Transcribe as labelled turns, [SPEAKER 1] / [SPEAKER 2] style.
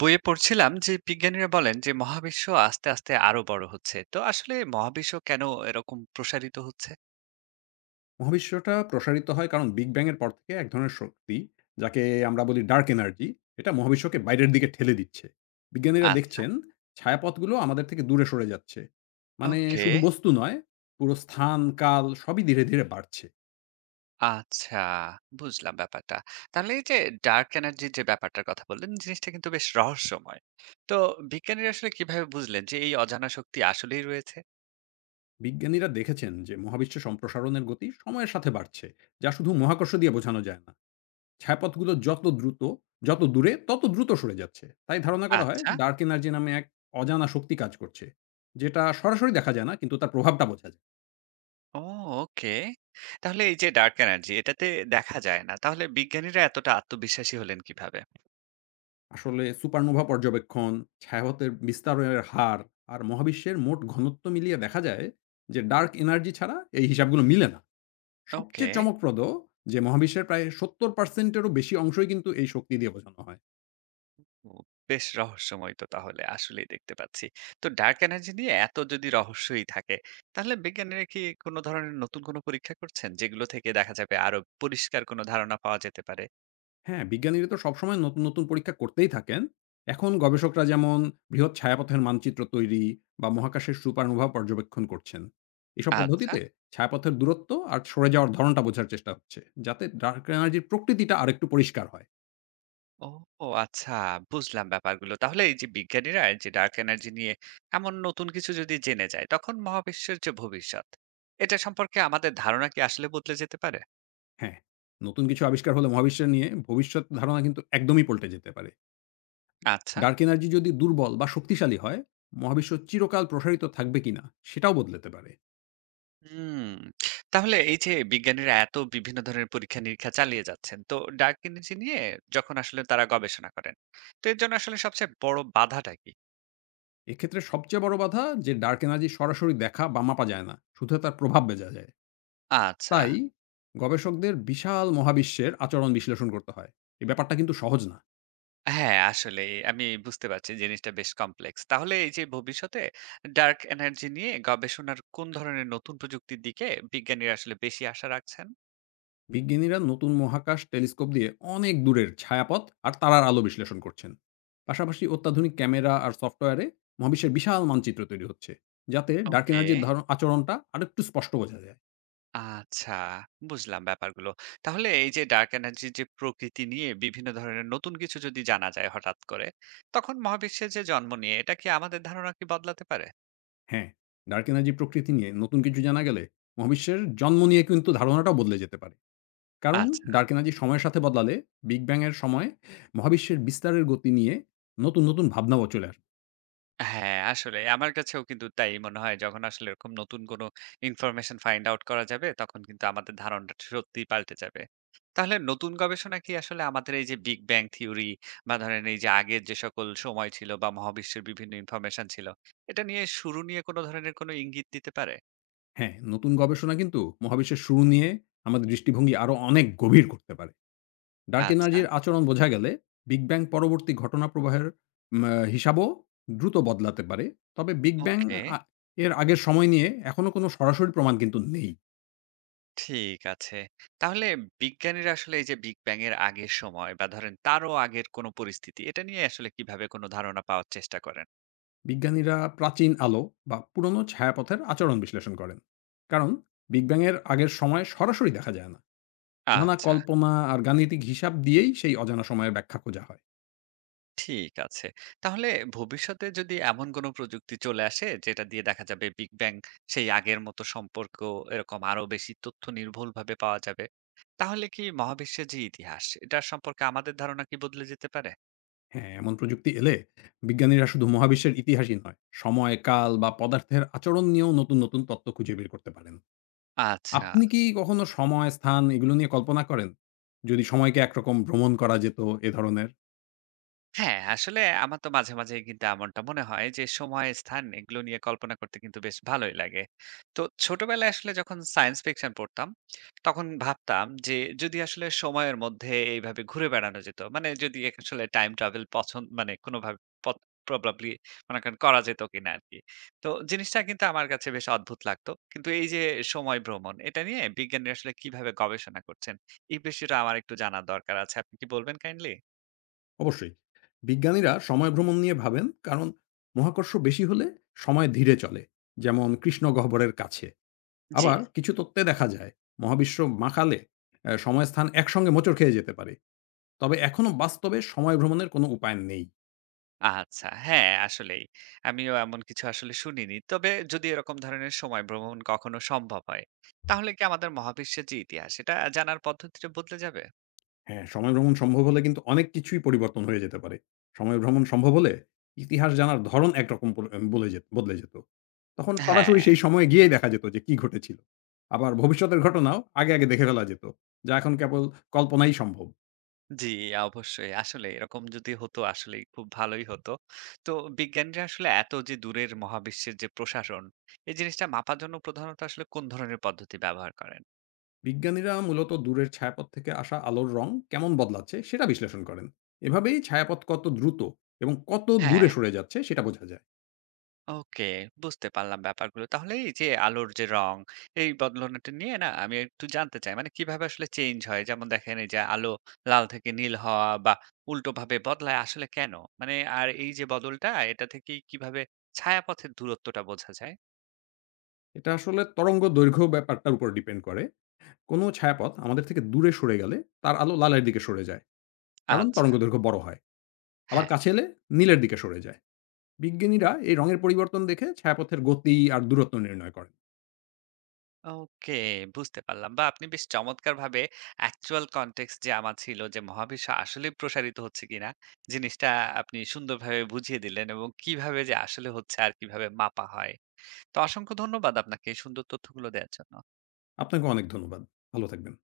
[SPEAKER 1] বইয়ে পড়ছিলাম যে বিজ্ঞানীরা বলেন যে মহাবিশ্ব আস্তে আস্তে আরো বড় হচ্ছে, তো আসলে মহাবিশ্ব কেন এরকম প্রসারিত হচ্ছে?
[SPEAKER 2] মহাবিশ্বটা প্রসারিত হয় কারণ বিগ ব্যাং এর পর থেকে এক ধরনের শক্তি, যাকে আমরা বলি ডার্ক এনার্জি, এটা মহাবিশ্বকে বাইরের দিকে ঠেলে দিচ্ছে। বিজ্ঞানীরা
[SPEAKER 1] আচ্ছা।
[SPEAKER 2] দেখছেন ছায়াপথগুলো আমাদের থেকে দূরে সরে যাচ্ছে। মানে
[SPEAKER 1] ওকে।
[SPEAKER 2] শুধু বস্তু নয়, পুরো স্থান, কাল সবই ধীরে, ধীরে বাড়ছে।
[SPEAKER 1] আচ্ছা, বুঝলাম ব্যাপারটা। তাহলে এই যে ডার্ক এনার্জির যে ব্যাপারটার কথা বললেন, জিনিসটা কিন্তু বেশ রহস্যময়। তো বিজ্ঞানীরা আসলে কিভাবে বুঝলেন যে এই অজানা শক্তি আসলেই রয়েছে?
[SPEAKER 2] বিজ্ঞানীরা দেখেছেন যে মহাবিশ্ব সম্প্রসারণের গতি সময়ের সাথে বাড়ছে, যা শুধু মহাকর্ষ দিয়ে বোঝানো যায় না। ছায়াপথগুলো যত দ্রুত, যত দূরে, তত দ্রুত সরে যাচ্ছে। তাই ধারণা করা হয়
[SPEAKER 1] আচ্ছা।
[SPEAKER 2] ডার্ক এনার্জি নামে এক অজানা শক্তি কাজ করছে। যেটা সরাসরি দেখা যায় না কিন্তু তার প্রভাবটা বোঝা যায়।
[SPEAKER 1] ও, ওকে। তাহলে এই যে ডার্ক এনার্জি, এটাতে দেখা যায় না, তাহলে বিজ্ঞানীরা এতটা আত্মবিশ্বাসী হলেন কিভাবে?
[SPEAKER 2] আসলে সুপারনোভা পর্যবেক্ষণ, ছায়াপথের বিস্তারের হার আর মহাবিশ্বের মোট ঘনত্ব মিলিয়ে দেখা যায় যে ডার্ক এনার্জি ছাড়া এই হিসাবগুলো মিলে না।
[SPEAKER 1] ওকে।
[SPEAKER 2] সবচেয়ে চমকপ্রদ যে মহাবিশ্বের প্রায় ৭০% এরও বেশি অংশই কিন্তু এই শক্তি দিয়ে বোঝানো হয়।
[SPEAKER 1] ও, বেশ রহস্যময় তো, তাহলে আসলেই দেখতে পাচ্ছি। তো ডার্ক এনার্জি নিয়ে এত যদি রহস্যই থাকে, তাহলে বিজ্ঞানীরা কি কোন ধরনের নতুন কোন পরীক্ষা করছেন? যেগুলো থেকে দেখা যাবে আরো পরিষ্কার কোন ধারণা পাওয়া যেতে পারে?
[SPEAKER 2] হ্যাঁ, বিজ্ঞানীরা তো সবসময় নতুন, নতুন পরীক্ষা করতেই থাকেন। এখন গবেষকরা যেমন বৃহৎ ছায়াপথের মানচিত্র তৈরি বা মহাকাশের সুপারনোভা পর্যবেক্ষণ করছেন। এসব
[SPEAKER 1] আচ্ছা।
[SPEAKER 2] পদ্ধতিতে ছায়াপথের দূরত্ব আর সরে যাওয়ার ধরনটা বোঝার চেষ্টা হচ্ছে, যাতে ডার্ক এনার্জির প্রকৃতিটা আরেকটু পরিষ্কার হয়।
[SPEAKER 1] ও, ও আচ্ছা, বুঝলাম ব্যাপারগুলো। তাহলে এই যে বিজ্ঞানীরা এই যে ডার্ক এনার্জি নিয়ে এমন নতুন কিছু যদি জেনে যায়, তখন মহাবিশ্বের যে ভবিষ্যৎ, এটা সম্পর্কে আমাদের ধারণা কি আসলে বদলে যেতে পারে?
[SPEAKER 2] হ্যাঁ, নতুন কিছু আবিষ্কার হলে মহাবিশ্ব নিয়ে ভবিষ্যৎ ধারণা কিন্তু একদমই পল্টে যেতে পারে।
[SPEAKER 1] আচ্ছা।
[SPEAKER 2] ডার্ক এনার্জি যদি দুর্বল বা শক্তিশালী হয়, মহাবিশ্ব চিরকাল প্রসারিত থাকবে কিনা সেটাও বদলাতে পারে।
[SPEAKER 1] হুম, তাহলে এই যে বিজ্ঞানীরা এত বিভিন্ন ধরনের পরীক্ষা-নিরীক্ষা চালিয়ে যাচ্ছেন, তো ডার্ক এনার্জি নিয়ে যখন আসলে তারা গবেষণা করেন, তো এর জন্য আসলে সবচেয়ে বড় বাধাটা কি?
[SPEAKER 2] এক্ষেত্রে সবচেয়ে বড় বাধা যে ডার্ক এনার্জি সরাসরি দেখা বা মাপা যায় না, শুধু তার প্রভাব বোঝা যায়।
[SPEAKER 1] আচ্ছা।
[SPEAKER 2] তাই গবেষকদের বিশাল মহাবিশ্বের আচরণ বিশ্লেষণ করতে হয়। এই ব্যাপারটা কিন্তু সহজ না।
[SPEAKER 1] হ্যাঁ, আসলেই আমি বুঝতে পারছি জিনিসটা বেশ কমপ্লেক্স। তাহলে এই যে ভবিষ্যতে ডার্ক এনার্জি নিয়ে গবেষণার কোন ধরনের নতুন প্রযুক্তির দিকে বিজ্ঞানীরা আসলে বেশি আশা রাখছেন?
[SPEAKER 2] বিজ্ঞানীরা নতুন মহাকাশ টেলিস্কোপ দিয়ে অনেক দূরের ছায়াপথ আর তারার আলো বিশ্লেষণ করছেন। পাশাপাশি অত্যাধুনিক ক্যামেরা আর সফটওয়্যারে মহাবিশ্বের বিশাল মানচিত্র তৈরি হচ্ছে, যাতে ডার্ক
[SPEAKER 1] ওকে।
[SPEAKER 2] এনার্জির ধারণ আচরণটা আরেকটু স্পষ্ট বোঝা যায়।
[SPEAKER 1] আচ্ছা, বুঝলাম ব্যাপারগুলো। তাহলে এই যে ডার্ক এনার্জি যে প্রকৃতি নিয়ে বিভিন্ন ধরনের নতুন কিছু যদি জানা যায় হঠাৎ করে, তখন মহাবিশ্বে যে জন্ম নিয়ে এটা কি আমাদের ধারণা কি বদলাতে পারে?
[SPEAKER 2] হ্যাঁ, ডার্ক এনার্জি প্রকৃতি নিয়ে নতুন কিছু জানা গেলে মহাবিশ্বের জন্ম নিয়ে কিন্তু ধারণাটাও বদলে যেতে পারে। কারণ
[SPEAKER 1] আচ্ছা।
[SPEAKER 2] ডার্ক এনার্জি সময়ের সাথে বদলালে বিগ ব্যাং এর সময় মহাবিশ্বের বিস্তারের গতি নিয়ে নতুন নতুন ভাবনাও চলে আসবে।
[SPEAKER 1] হ্যাঁ, আসলে আমার কাছেও কিন্তু তাই মনে হয়। যখন আসলে এরকম নতুন কোন ইনফরমেশন ফাইন্ড আউট করা যাবে, তখন কিন্তু আমাদের ধারণাটা সত্যিই পাল্টে যাবে। তাহলে নতুন গবেষণা কি আসলে আমাদের এই যে বিগ ব্যাং থিওরি বা ধরেন এই যে আগের যে সকল সময় ছিল বা মহাবিশ্বের বিভিন্ন ইনফরমেশন ছিল, এটা নিয়ে শুরু নিয়ে কোন ধরনের কোন ইঙ্গিত দিতে পারে?
[SPEAKER 2] হ্যাঁ, নতুন গবেষণা কিন্তু মহাবিশ্বের শুরু নিয়ে আমাদের দৃষ্টিভঙ্গি আরো অনেক গভীর করতে পারে। ডার্ক
[SPEAKER 1] আচ্ছা,
[SPEAKER 2] এনার্জির আচরণ বোঝা গেলে বিগ ব্যাং পরবর্তী ঘটনা প্রবাহের উম আ হিসাবও দ্রুত বদলাতে পারে। তবে বিগ ব্যাং
[SPEAKER 1] ওকে।
[SPEAKER 2] আ এর আগের সময় নিয়ে এখনো কোনো সরাসরি প্রমাণ কিন্তু নেই।
[SPEAKER 1] ঠিক আছে। তাহলে বিজ্ঞানীরা আসলে এই যে বিগ ব্যাং এর আগের সময় বা ধরেন তারও আগের কোন পরিস্থিতি, এটা নিয়ে আসলে কিভাবে কোন ধারণা পাওয়ার চেষ্টা করেন?
[SPEAKER 2] বিজ্ঞানীরা প্রাচীন আলো বা পুরনো ছায়াপথের আচরণ বিশ্লেষণ করেন। কারণ বিগ ব্যাং এর আগের সময় সরাসরি দেখা যায় না। নানা
[SPEAKER 1] আচ্ছা।
[SPEAKER 2] কল্পনা আর গাণিতিক হিসাব দিয়েই সেই অজানা সময়ের ব্যাখ্যা খোঁজা হয়।
[SPEAKER 1] ঠিক আছে। তাহলে ভবিষ্যতে যদি এমন কোনো প্রযুক্তি চলে আসে যেটা দিয়ে দেখা যাবে বিগ ব্যাং সেই আগের মতো সম্পর্ক এরকম আরো বেশি তথ্য নির্ভুলভাবে পাওয়া যাবে। তাহলে কি মহাবিশ্বের যে ইতিহাস এটার সম্পর্কে আমাদের ধারণা কি বদলে যেতে পারে?
[SPEAKER 2] হ্যাঁ, এমন প্রযুক্তি এলে বিজ্ঞানীরা শুধু মহাবিশ্বের ইতিহাসই নয়, সময়, কাল বা পদার্থের আচরণ নিয়েও নতুন, নতুন তত্ত্ব খুঁজে বের করতে পারেন।
[SPEAKER 1] আচ্ছা।
[SPEAKER 2] আপনি কি কখনো সময়, স্থান এগুলো নিয়ে কল্পনা করেন? যদি সময়কে একরকম ভ্রমণ করা যেত এ ধরনের?
[SPEAKER 1] হ্যাঁ, আসলে আমার তো মাঝে মাঝে কিন্তু এমনটা মনে হয় যে সময়, স্থান এগুলো নিয়ে কল্পনা করতে কিন্তু বেশ ভালোই লাগে। তো ছোটবেলায় আসলে যখন সায়েন্স ফিকশন পড়তাম, তখন ভাবতাম যে যদি আসলে সময়ের মধ্যে এইভাবে ঘুরে বেড়ানো যেত। মানে যদি আসলে টাইম ট্রাভেল পছন্দ মানে কোনোভাবে পথ প্রবাবলি মনে করেন করা যেত কিনা আরকি। তো জিনিসটা কিন্তু আমার কাছে বেশ অদ্ভুত লাগতো। কিন্তু এই যে সময় ভ্রমণ, এটা নিয়ে বিজ্ঞানীরা আসলে কিভাবে গবেষণা করছেন? এই বিষয়টা আমার একটু জানার দরকার আছে। আপনি কি বলবেন কাইন্ডলি?
[SPEAKER 2] অবশ্যই। বিজ্ঞানীরা সময় ভ্রমণ নিয়ে ভাবেন, কারণ মহাকর্ষ বেশি হলে সময় ধীরে চলে, যেমন কৃষ্ণগহ্বরের কাছে।
[SPEAKER 1] জি।
[SPEAKER 2] আবার কিছু তত্ত্বে দেখা যায় মহাবিশ্ব মাখালে সময় স্থান একসঙ্গে হোঁচট খেয়ে যেতে পারে। তবে এখনো বাস্তবে সময় ভ্রমণের কোনো উপায় নেই।
[SPEAKER 1] আচ্ছা, হ্যাঁ, আসলেই। আমিও এমন কিছু আসলে শুনিনি। তবে যদি এরকম ধরনের সময় ভ্রমণ কখনো সম্ভব হয়, তাহলে কি আমাদের মহাবিশ্বের যে ইতিহাস, এটা জানার পদ্ধতিটা বদলে যাবে?
[SPEAKER 2] হ্যাঁ, সময় ভ্রমণ সম্ভব হলে কিন্তু অনেক কিছুই পরিবর্তন হয়ে যেতে পারে। সময় ভ্রমণ সম্ভব হলে ইতিহাস জানার ধরন একরকম পল অ্যা বলে যেত বদলে যেত। তখন
[SPEAKER 1] হ্যাঁ,
[SPEAKER 2] সরাসরি সেই সময়ে গিয়েই দেখা যেত যে কি ঘটেছিল। আবার ভবিষ্যতের ঘটনাও আগে, আগে দেখে ফেলা যেত। যা এখন কেবল কল্পনাই সম্ভব।
[SPEAKER 1] জি, অবশ্যই। আসলে এরকম যদি হতো, আসলেই খুব ভালোই হতো। তো বিজ্ঞানীরা আসলে এত যে দূরের মহাবিশ্বের যে প্রশাসন, এই জিনিসটা মাপার জন্য প্রধানত আসলে কোন ধরনের পদ্ধতি ব্যবহার করেন?
[SPEAKER 2] বিজ্ঞানীরা মূলত দূরের ছায়াপথ থেকে আসা আলোর রং কেমন বদলাচ্ছে সেটা বিশ্লেষণ করেন। এভাবেই ছায়াপথ কত দ্রুত এবং কত
[SPEAKER 1] হ্যাঁ।
[SPEAKER 2] দূরে সরে যাচ্ছে সেটা বোঝা যায়।
[SPEAKER 1] ওকে, বুঝতে পারলাম ব্যাপারগুলো। তাহলে এই যে আলোর যে রং, এই বদলানোটা নিয়ে না আমি একটু জানতে চাই। মানে কিভাবে আসলে চেঞ্জ হয়? যেমন দেখেন এই যে আলো লাল থেকে নীল হওয়া বা উল্টোভাবে বদলায় আসলে কেন? মানে আর এই যে বদলটা এটা থেকে কিভাবে ছায়াপথের দূরত্বটা বোঝা যায়?
[SPEAKER 2] এটা আসলে তরঙ্গ দৈর্ঘ্য ব্যাপারটার উপর ডিপেন্ড করে। কোনো ছায়াপথ আমাদের থেকে দূরে সরে গেলে তার আলো লালের দিকে সরে যায়, কারণ
[SPEAKER 1] আচ্ছা,
[SPEAKER 2] তরঙ্গ দৈর্ঘ্য বড় হয়। আবার
[SPEAKER 1] হ্যাঁ।
[SPEAKER 2] কাছে এলে নীলের দিকে সরে যায়। বিজ্ঞানীরা এই রঙের পরিবর্তন দেখে ছায়াপথের গতি আর দূরত্ব নির্ণয় করেন।
[SPEAKER 1] ওকে, বুঝতে পারলাম। বা আপনি বেশ চমৎকারভাবে অ্যাকচুয়াল কনটেক্সট যে আমার ছিল যে মহাবিশ্ব আসলেই প্রসারিত হচ্ছে কিনা, জিনিসটা আপনি সুন্দরভাবে বুঝিয়ে দিলেন এবং কিভাবে যে আসলে হচ্ছে আর কিভাবে মাপা হয়। তো অসংখ্য ধন্যবাদ আপনাকে এই সুন্দর তথ্যগুলো দেওয়ার জন্য।
[SPEAKER 2] আপনাকে অনেক ধন্যবাদ। ভালো থাকবেন।